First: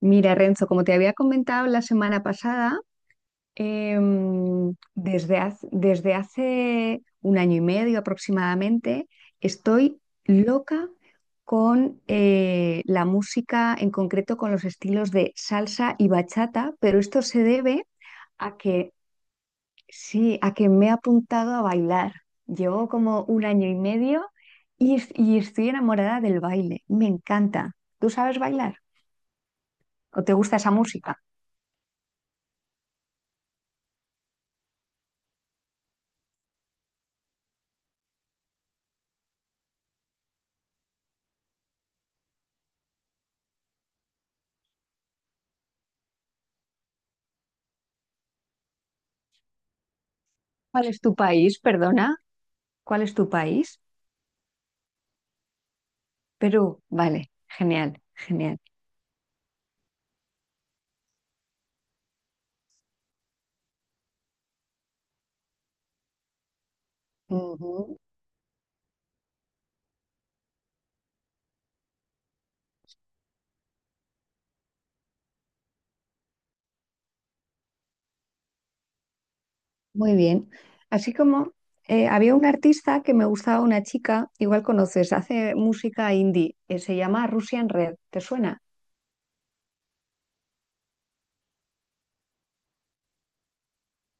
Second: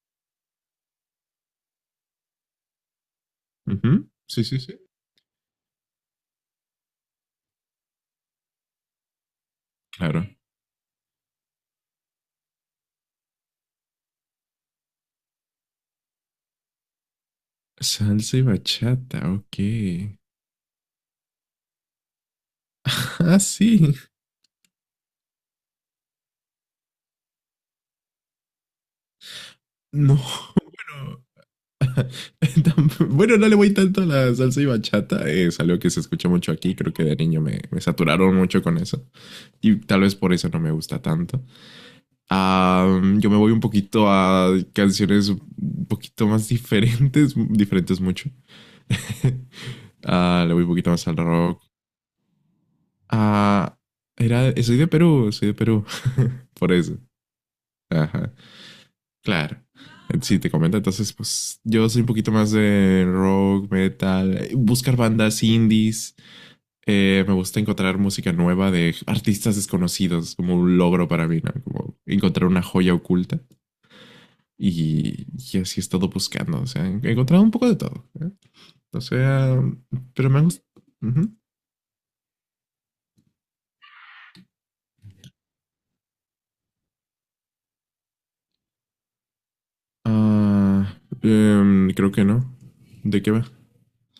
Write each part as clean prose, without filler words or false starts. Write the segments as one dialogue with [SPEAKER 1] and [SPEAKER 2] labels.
[SPEAKER 1] Mira, Renzo, como te había comentado la semana pasada,
[SPEAKER 2] Ujú. Sí, sí, sí.
[SPEAKER 1] desde hace un año y medio aproximadamente, estoy
[SPEAKER 2] Claro.
[SPEAKER 1] loca con la música, en concreto con los estilos de salsa y bachata, pero esto se debe
[SPEAKER 2] Salsa y
[SPEAKER 1] a que
[SPEAKER 2] bachata, ok.
[SPEAKER 1] sí, a que me he apuntado a bailar. Llevo como
[SPEAKER 2] Ah,
[SPEAKER 1] un año y
[SPEAKER 2] sí.
[SPEAKER 1] medio y, y estoy enamorada del baile. Me encanta. ¿Tú sabes bailar?
[SPEAKER 2] No,
[SPEAKER 1] ¿O te gusta esa música?
[SPEAKER 2] bueno. Bueno, no le voy tanto a la salsa y bachata. Es algo que se escucha mucho aquí. Creo que de niño me saturaron mucho con eso. Y tal vez por eso no me gusta tanto. Ah, yo me voy un poquito a canciones un poquito más diferentes. Diferentes mucho. Le voy un
[SPEAKER 1] ¿Cuál
[SPEAKER 2] poquito
[SPEAKER 1] es
[SPEAKER 2] más
[SPEAKER 1] tu
[SPEAKER 2] al
[SPEAKER 1] país?
[SPEAKER 2] rock.
[SPEAKER 1] Perdona, ¿cuál es tu
[SPEAKER 2] Ah,
[SPEAKER 1] país?
[SPEAKER 2] Soy de Perú, soy de Perú. Por
[SPEAKER 1] Perú,
[SPEAKER 2] eso.
[SPEAKER 1] vale, genial,
[SPEAKER 2] Ajá.
[SPEAKER 1] genial.
[SPEAKER 2] Claro. Sí, te comento. Entonces, pues yo soy un poquito más de rock, metal, buscar bandas indies. Me gusta encontrar
[SPEAKER 1] Ujú,
[SPEAKER 2] música nueva de artistas desconocidos, como un logro para mí, ¿no? Como encontrar una joya oculta. Y así he estado buscando. O sea, he encontrado un poco de todo, ¿eh? O sea,
[SPEAKER 1] muy
[SPEAKER 2] pero me han
[SPEAKER 1] bien.
[SPEAKER 2] gustado.
[SPEAKER 1] Así
[SPEAKER 2] Ujú.
[SPEAKER 1] como había un artista que me gustaba, una chica, igual conoces, hace música indie, se llama Russian Red, ¿te suena?
[SPEAKER 2] Ah, Creo que no. ¿De qué va?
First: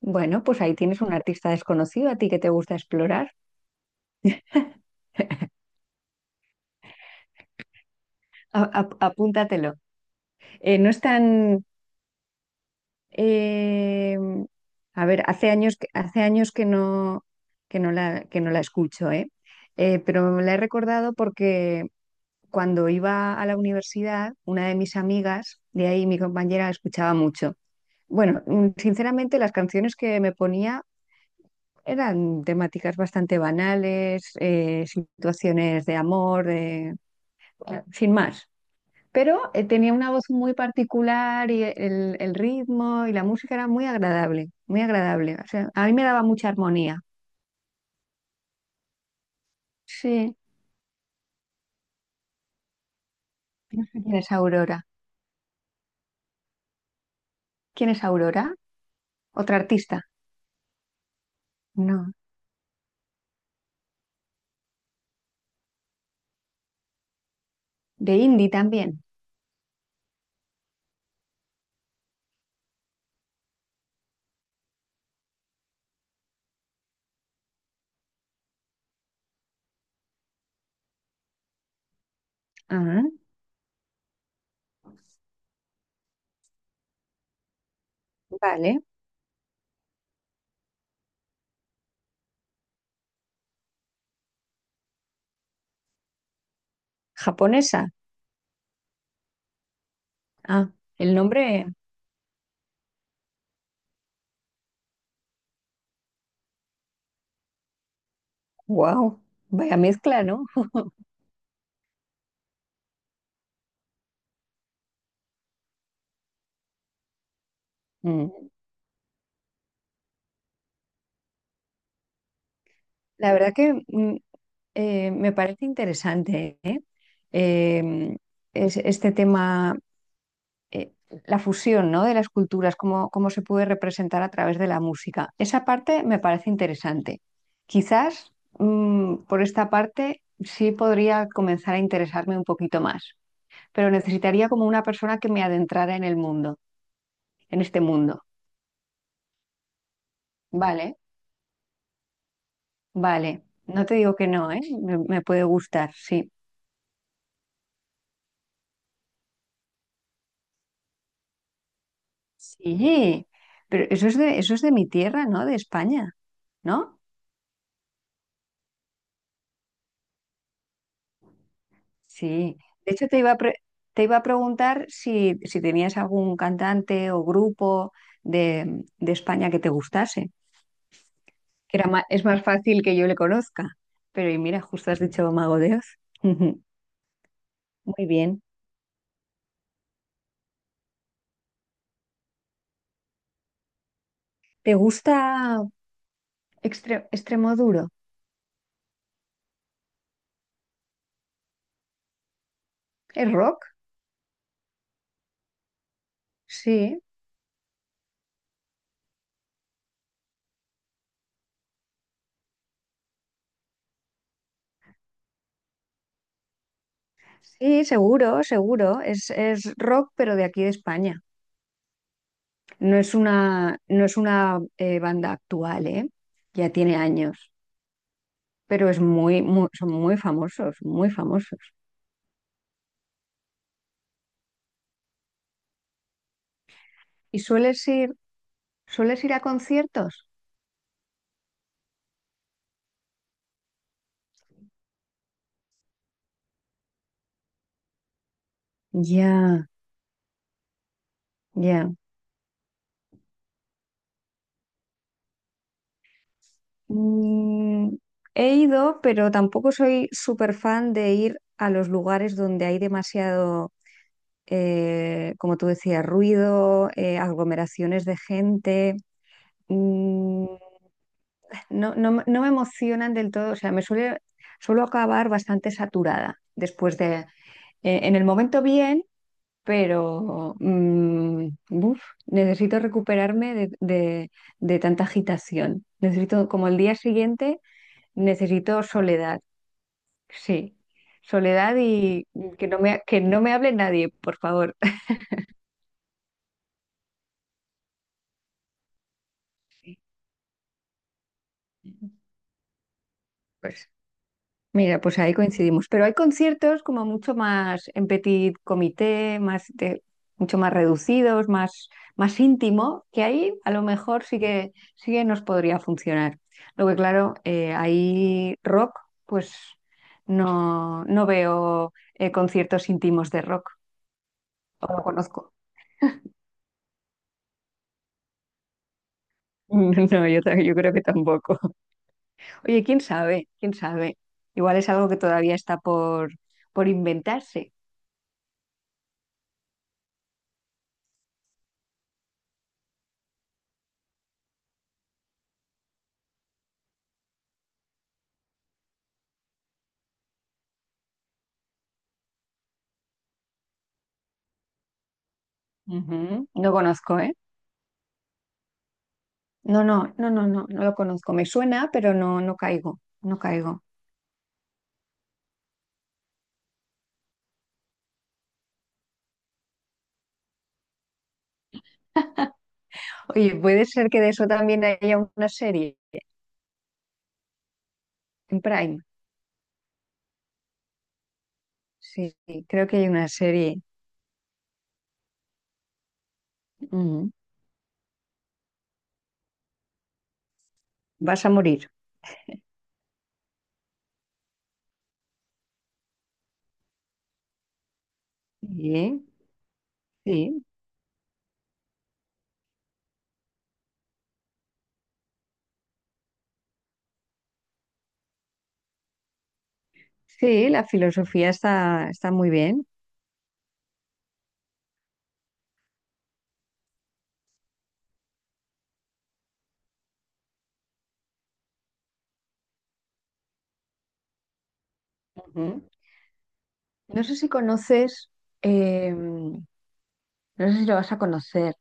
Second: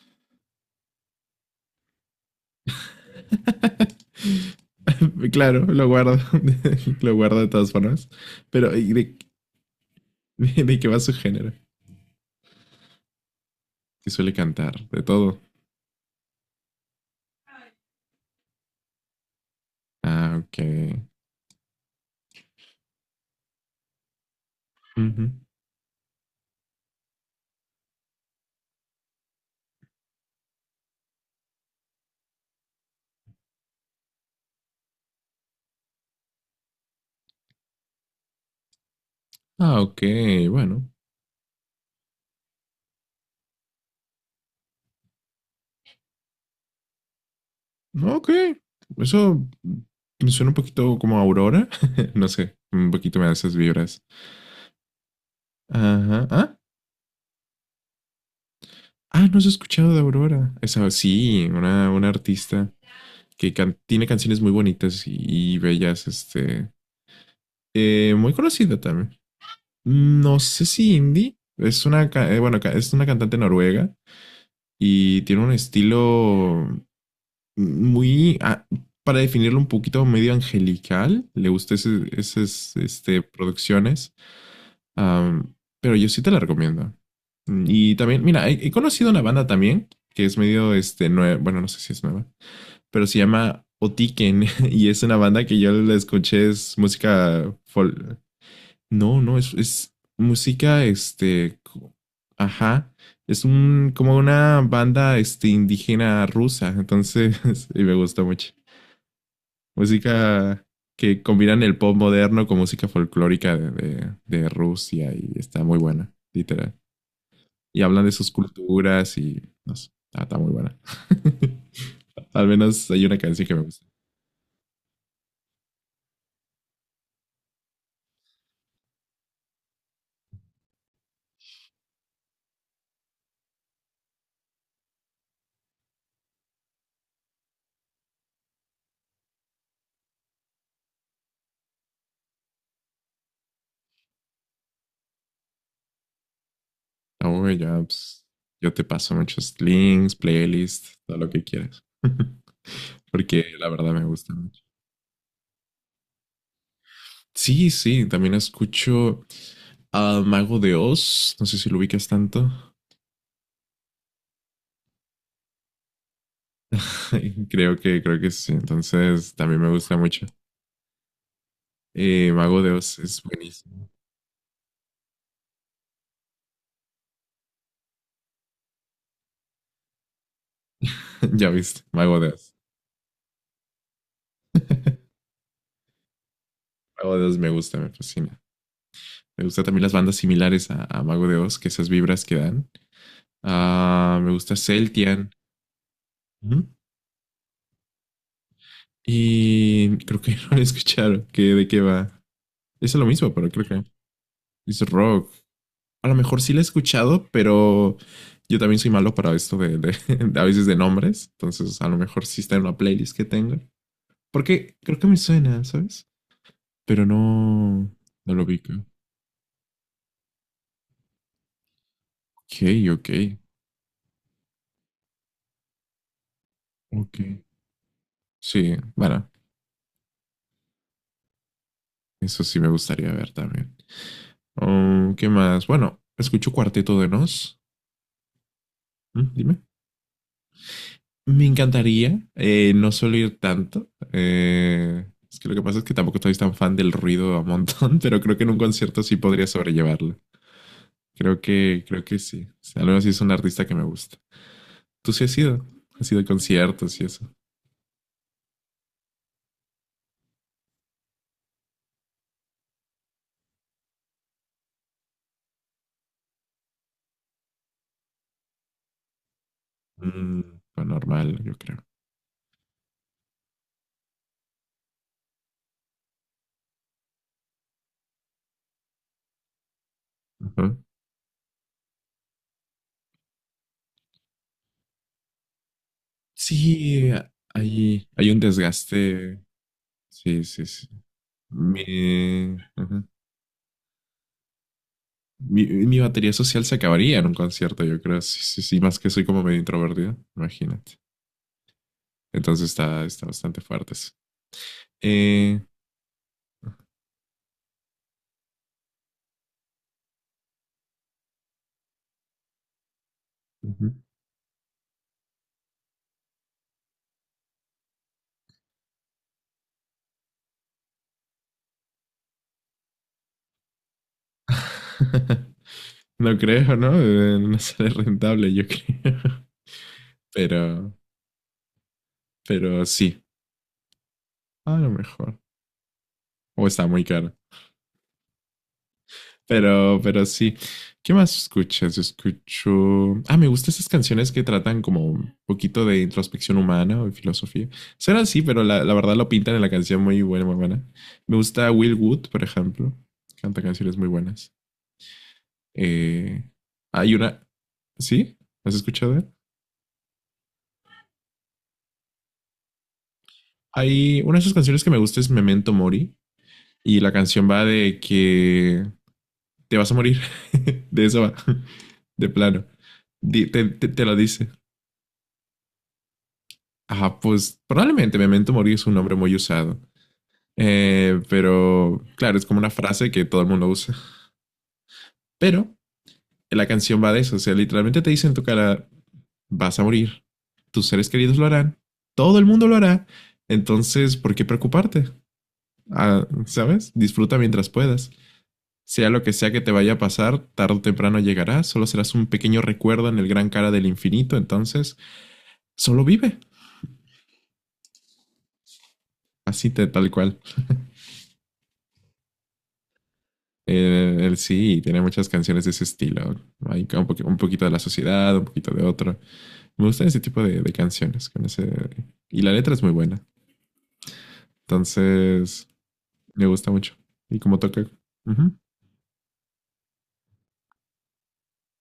[SPEAKER 1] Bueno, pues ahí tienes un artista desconocido a ti que te gusta explorar.
[SPEAKER 2] Claro, lo guardo. Lo guardo de todas formas. Pero, ¿y ¿de,
[SPEAKER 1] Apúntatelo.
[SPEAKER 2] de, de qué
[SPEAKER 1] No es
[SPEAKER 2] va su
[SPEAKER 1] tan
[SPEAKER 2] género? Que
[SPEAKER 1] Eh,
[SPEAKER 2] suele cantar, de
[SPEAKER 1] a ver,
[SPEAKER 2] todo.
[SPEAKER 1] hace años que no, que no la escucho, ¿eh?
[SPEAKER 2] Ah,
[SPEAKER 1] Pero la he
[SPEAKER 2] ok.
[SPEAKER 1] recordado porque cuando iba a la universidad, una de mis
[SPEAKER 2] Ujú.
[SPEAKER 1] amigas, de ahí mi compañera, la escuchaba mucho. Bueno, sinceramente las canciones que me ponía eran temáticas bastante banales, situaciones de amor, sin más. Pero
[SPEAKER 2] Ah,
[SPEAKER 1] tenía
[SPEAKER 2] ok,
[SPEAKER 1] una voz muy
[SPEAKER 2] bueno.
[SPEAKER 1] particular y el ritmo y la música era muy agradable, muy agradable. O sea, a mí me daba mucha armonía.
[SPEAKER 2] Ah, ok. Eso me
[SPEAKER 1] Sí,
[SPEAKER 2] suena un poquito como a Aurora. No sé, un poquito me da esas
[SPEAKER 1] no
[SPEAKER 2] vibras.
[SPEAKER 1] sé quién es Aurora.
[SPEAKER 2] Ajá. Ah,
[SPEAKER 1] ¿Quién es Aurora?
[SPEAKER 2] ah, no has
[SPEAKER 1] ¿Otra
[SPEAKER 2] escuchado de
[SPEAKER 1] artista?
[SPEAKER 2] Aurora. Esa, sí, una
[SPEAKER 1] No.
[SPEAKER 2] artista que tiene canciones muy bonitas y, bellas, este,
[SPEAKER 1] De
[SPEAKER 2] muy
[SPEAKER 1] indie
[SPEAKER 2] conocida
[SPEAKER 1] también.
[SPEAKER 2] también. No sé si indie. Es una, bueno, es una cantante noruega y tiene un estilo muy, para definirlo un poquito, medio angelical. Le gusta esas
[SPEAKER 1] Ah,
[SPEAKER 2] este, producciones. Am, pero yo sí te la recomiendo. Y también, mira, he
[SPEAKER 1] vale.
[SPEAKER 2] conocido una banda también que es medio, este, bueno, no sé si es nueva, pero se llama Otiken. Y es una banda que yo la escuché, es música.
[SPEAKER 1] Japonesa.
[SPEAKER 2] No, no, es
[SPEAKER 1] Ah,
[SPEAKER 2] música,
[SPEAKER 1] el
[SPEAKER 2] este,
[SPEAKER 1] nombre,
[SPEAKER 2] ajá, es un, como una banda, este, indígena rusa, entonces, y me gusta mucho.
[SPEAKER 1] wow, vaya mezcla, ¿no?
[SPEAKER 2] Música que combinan el pop moderno con música folclórica de, de Rusia y está muy buena, literal. Y hablan de sus
[SPEAKER 1] Mm.
[SPEAKER 2] culturas y, no sé, está muy buena. Al menos hay una
[SPEAKER 1] La
[SPEAKER 2] canción
[SPEAKER 1] verdad
[SPEAKER 2] que me
[SPEAKER 1] que
[SPEAKER 2] gusta.
[SPEAKER 1] mm, eh, me parece interesante, ¿eh? Eh, este tema eh, la fusión, ¿no?, de las culturas, cómo se puede representar a través de la música. Esa parte me parece interesante. Quizás por esta parte sí podría comenzar a interesarme un poquito más, pero necesitaría como una persona que me adentrara en el mundo,
[SPEAKER 2] Oh,
[SPEAKER 1] en este
[SPEAKER 2] ya,
[SPEAKER 1] mundo.
[SPEAKER 2] pues, yo te paso muchos links,
[SPEAKER 1] Vale,
[SPEAKER 2] playlists, todo lo que quieras.
[SPEAKER 1] vale.
[SPEAKER 2] Porque la
[SPEAKER 1] No
[SPEAKER 2] verdad
[SPEAKER 1] te
[SPEAKER 2] me
[SPEAKER 1] digo que
[SPEAKER 2] gusta
[SPEAKER 1] no, ¿eh?
[SPEAKER 2] mucho.
[SPEAKER 1] Me puede gustar, sí.
[SPEAKER 2] Sí, sí, también escucho al Mago de Oz, no sé si lo ubicas tanto.
[SPEAKER 1] Sí, pero eso es de mi tierra, ¿no? De España, ¿no?
[SPEAKER 2] Creo que sí, entonces también me gusta mucho.
[SPEAKER 1] Sí,
[SPEAKER 2] Mago de
[SPEAKER 1] de
[SPEAKER 2] Oz
[SPEAKER 1] hecho
[SPEAKER 2] es buenísimo.
[SPEAKER 1] te iba a preguntar si, si tenías algún cantante o grupo de España que te gustase,
[SPEAKER 2] Ya
[SPEAKER 1] que
[SPEAKER 2] viste, Mago
[SPEAKER 1] es
[SPEAKER 2] de
[SPEAKER 1] más
[SPEAKER 2] Oz.
[SPEAKER 1] fácil que yo le conozca. Pero y mira, justo has dicho Mago de Oz. Muy
[SPEAKER 2] Mago de Oz me gusta, me fascina.
[SPEAKER 1] bien.
[SPEAKER 2] Me gusta también las bandas similares a Mago de Oz, que esas vibras que dan. Ah, me gusta
[SPEAKER 1] ¿Te
[SPEAKER 2] Celtian.
[SPEAKER 1] gusta
[SPEAKER 2] Ujú.
[SPEAKER 1] Extremoduro?
[SPEAKER 2] Y creo que no lo escucharon, que de qué va. Es lo
[SPEAKER 1] ¿Es
[SPEAKER 2] mismo, pero
[SPEAKER 1] rock?
[SPEAKER 2] creo que es rock. A lo mejor sí la he
[SPEAKER 1] Sí,
[SPEAKER 2] escuchado, pero yo también soy malo para esto de, de a veces de nombres. Entonces, a lo mejor sí está en una playlist que tengo. Porque creo que me suena, ¿sabes? Pero
[SPEAKER 1] sí,
[SPEAKER 2] no, no lo
[SPEAKER 1] seguro,
[SPEAKER 2] ubico.
[SPEAKER 1] seguro. Es rock, pero de aquí de España.
[SPEAKER 2] Ok,
[SPEAKER 1] No
[SPEAKER 2] ok,
[SPEAKER 1] es una, no es una banda actual, ¿eh? Ya tiene
[SPEAKER 2] ok.
[SPEAKER 1] años.
[SPEAKER 2] Sí,
[SPEAKER 1] Pero es
[SPEAKER 2] bueno,
[SPEAKER 1] muy, son muy famosos, muy famosos.
[SPEAKER 2] eso sí me gustaría ver también. ¿Qué más? Bueno, escucho Cuarteto de
[SPEAKER 1] ¿Y
[SPEAKER 2] Nos.
[SPEAKER 1] sueles
[SPEAKER 2] ¿Mm?
[SPEAKER 1] ir a
[SPEAKER 2] Dime.
[SPEAKER 1] conciertos?
[SPEAKER 2] Me encantaría, no solo ir tanto. Es que lo que pasa es que tampoco estoy tan fan del ruido a montón, pero creo que en un concierto sí podría
[SPEAKER 1] Ya,
[SPEAKER 2] sobrellevarlo. Creo que,
[SPEAKER 1] ya.
[SPEAKER 2] creo que sí. O sea, al menos sí es un artista que me gusta. ¿Tú sí has ido? ¿Has ido a conciertos y eso?
[SPEAKER 1] Mm, he ido, pero tampoco soy súper fan de ir a los lugares donde hay demasiado, como tú decías, ruido, aglomeraciones de gente.
[SPEAKER 2] Mm,
[SPEAKER 1] Mm,
[SPEAKER 2] lo normal, yo creo.
[SPEAKER 1] no, no me emocionan del todo, o sea, suelo acabar bastante saturada después de... En el momento bien, pero
[SPEAKER 2] Ujú.
[SPEAKER 1] buf, necesito recuperarme de, de tanta agitación. Necesito, como el día
[SPEAKER 2] Sí,
[SPEAKER 1] siguiente,
[SPEAKER 2] hay un
[SPEAKER 1] necesito
[SPEAKER 2] desgaste.
[SPEAKER 1] soledad,
[SPEAKER 2] Sí, sí,
[SPEAKER 1] sí,
[SPEAKER 2] sí.
[SPEAKER 1] soledad y
[SPEAKER 2] Ujú.
[SPEAKER 1] que no me hable nadie, por favor.
[SPEAKER 2] Mi batería social se acabaría en un concierto, yo creo. Sí, sí, sí, más que soy como medio introvertido, imagínate. Entonces está bastante
[SPEAKER 1] Pues
[SPEAKER 2] fuerte eso.
[SPEAKER 1] Mira, pues ahí
[SPEAKER 2] Eh,
[SPEAKER 1] coincidimos. Pero hay conciertos como mucho más en petit comité, mucho más reducidos, más, más íntimo, que ahí a lo
[SPEAKER 2] Ujú.
[SPEAKER 1] mejor sí que nos podría funcionar. Lo que claro, ahí rock, pues no, no veo conciertos íntimos de rock, o no conozco.
[SPEAKER 2] No creo, ¿no? No sale rentable, yo creo.
[SPEAKER 1] No, yo, yo creo
[SPEAKER 2] Pero,
[SPEAKER 1] que tampoco. Oye,
[SPEAKER 2] pero
[SPEAKER 1] quién
[SPEAKER 2] sí,
[SPEAKER 1] sabe, quién sabe.
[SPEAKER 2] a
[SPEAKER 1] Igual es
[SPEAKER 2] lo
[SPEAKER 1] algo que
[SPEAKER 2] mejor.
[SPEAKER 1] todavía está
[SPEAKER 2] O está
[SPEAKER 1] por
[SPEAKER 2] muy caro.
[SPEAKER 1] inventarse.
[SPEAKER 2] Pero sí. ¿Qué más escuchas? Escucho. Ah, me gustan esas canciones que tratan como un poquito de introspección humana o de filosofía. Será así, pero la verdad lo pintan en la canción muy buena, muy buena. Me gusta Will Wood, por ejemplo. Canta canciones muy buenas. Eh,
[SPEAKER 1] Ujú. No
[SPEAKER 2] Hay
[SPEAKER 1] conozco, ¿eh?
[SPEAKER 2] una. ¿Sí? ¿Has escuchado?
[SPEAKER 1] No, no, no, no, no, no lo conozco. Me suena, pero no, no caigo, no caigo.
[SPEAKER 2] Hay una de sus canciones que me gusta es Memento Mori. Y la canción va de que te vas a morir. De eso va. De plano. Di-
[SPEAKER 1] Oye,
[SPEAKER 2] Te,
[SPEAKER 1] puede
[SPEAKER 2] te- te
[SPEAKER 1] ser
[SPEAKER 2] lo
[SPEAKER 1] que de eso
[SPEAKER 2] dice.
[SPEAKER 1] también haya una serie
[SPEAKER 2] Ah, pues probablemente Memento
[SPEAKER 1] en
[SPEAKER 2] Mori es un
[SPEAKER 1] Prime.
[SPEAKER 2] nombre muy usado. Pero
[SPEAKER 1] Sí,
[SPEAKER 2] claro, es como
[SPEAKER 1] sí,
[SPEAKER 2] una
[SPEAKER 1] creo que hay
[SPEAKER 2] frase que
[SPEAKER 1] una
[SPEAKER 2] todo el mundo
[SPEAKER 1] serie.
[SPEAKER 2] usa. Pero la canción va de
[SPEAKER 1] Ujú.
[SPEAKER 2] eso. O sea, literalmente te dice en tu cara, vas a morir. Tus seres queridos
[SPEAKER 1] Vas
[SPEAKER 2] lo
[SPEAKER 1] a
[SPEAKER 2] harán.
[SPEAKER 1] morir.
[SPEAKER 2] Todo el mundo lo hará. Entonces, ¿por qué preocuparte? Ah, ¿sabes? Disfruta mientras puedas. Sea lo
[SPEAKER 1] Sí,
[SPEAKER 2] que sea que te vaya a pasar,
[SPEAKER 1] sí,
[SPEAKER 2] tarde o temprano llegará, solo serás un pequeño recuerdo en el gran cara del infinito, entonces solo vive. Así tal cual.
[SPEAKER 1] sí, la filosofía está, está muy bien.
[SPEAKER 2] Él sí tiene muchas canciones de ese estilo. Hay un, un poquito de la sociedad, un poquito de otro. Me gustan ese tipo de canciones. Con ese. Y la letra es muy buena. Entonces,
[SPEAKER 1] Ujú.
[SPEAKER 2] me gusta mucho.
[SPEAKER 1] No sé
[SPEAKER 2] Y
[SPEAKER 1] si
[SPEAKER 2] como toca,
[SPEAKER 1] conoces,
[SPEAKER 2] ujú,
[SPEAKER 1] no sé si lo vas a conocer,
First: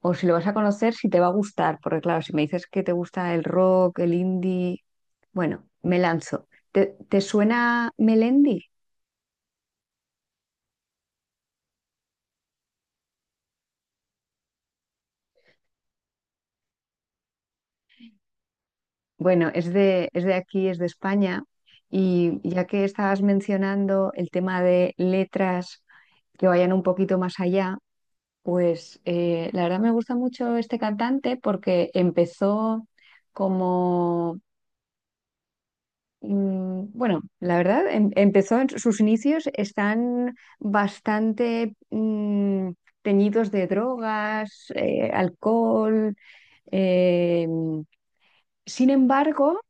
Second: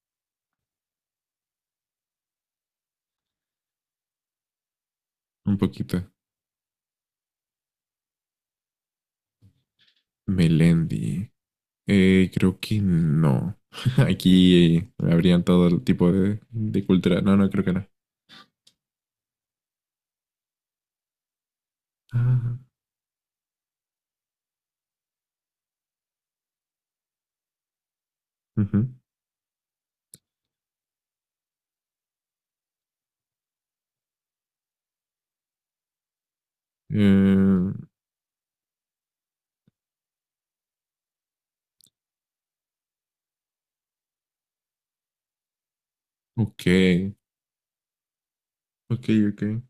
[SPEAKER 1] o si lo vas a conocer, si te va a gustar, porque claro, si me dices que te gusta el rock, el indie,
[SPEAKER 2] un
[SPEAKER 1] bueno, me
[SPEAKER 2] poquito.
[SPEAKER 1] lanzo. ¿Te, te suena Melendi?
[SPEAKER 2] Melendi. Creo que no. Aquí habrían todo el tipo de cultura. No, no, creo que no.
[SPEAKER 1] Bueno, es de aquí, es de España, y
[SPEAKER 2] Ah,
[SPEAKER 1] ya que estabas mencionando el tema de letras que vayan un poquito más allá,
[SPEAKER 2] ujú.
[SPEAKER 1] pues la verdad me gusta mucho este cantante porque empezó como, bueno, la
[SPEAKER 2] Eh,
[SPEAKER 1] verdad, empezó, en sus inicios están bastante teñidos de drogas, alcohol.
[SPEAKER 2] ok,
[SPEAKER 1] eh, Sin
[SPEAKER 2] ok, ok.
[SPEAKER 1] embargo,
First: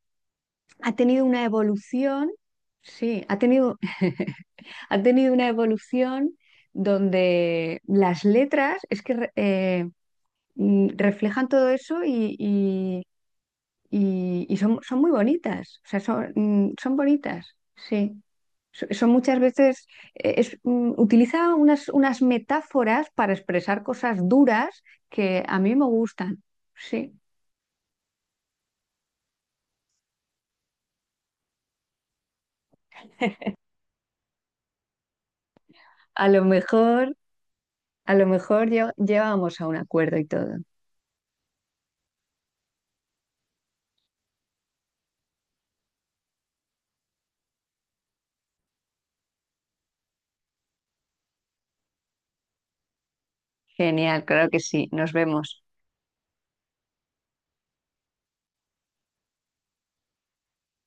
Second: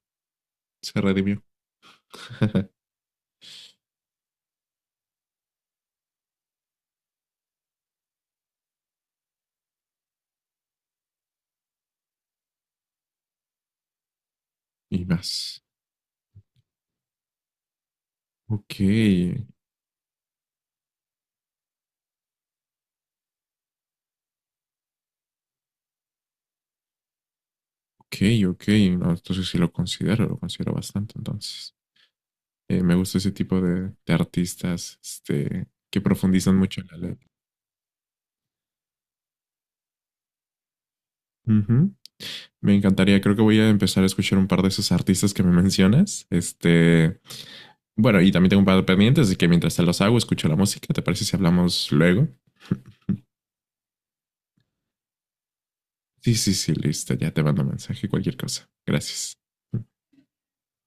[SPEAKER 1] ha
[SPEAKER 2] Se
[SPEAKER 1] tenido
[SPEAKER 2] redimió.
[SPEAKER 1] una evolución, sí, ha tenido, ha tenido una evolución donde las letras es que reflejan todo eso y, y son, son
[SPEAKER 2] Y
[SPEAKER 1] muy
[SPEAKER 2] más.
[SPEAKER 1] bonitas, o sea, son, son bonitas, sí.
[SPEAKER 2] Ok,
[SPEAKER 1] Son muchas veces, utiliza unas, unas metáforas para expresar cosas duras que a mí me gustan, sí.
[SPEAKER 2] ok, ok. No, entonces sí lo considero bastante. Entonces, me gusta ese tipo de artistas este, que
[SPEAKER 1] A lo
[SPEAKER 2] profundizan mucho en la
[SPEAKER 1] mejor,
[SPEAKER 2] letra.
[SPEAKER 1] a lo mejor llegábamos a un acuerdo y todo.
[SPEAKER 2] Ujú. Me encantaría, creo que voy a empezar a escuchar un par de esos artistas que me mencionas. Este, bueno, y también tengo un par de pendientes, así que mientras te los hago, escucho la música. ¿Te parece si hablamos luego?
[SPEAKER 1] Genial, claro que sí. Nos vemos.
[SPEAKER 2] Sí, sí, sí, listo. Ya te mando mensaje, cualquier cosa. Gracias.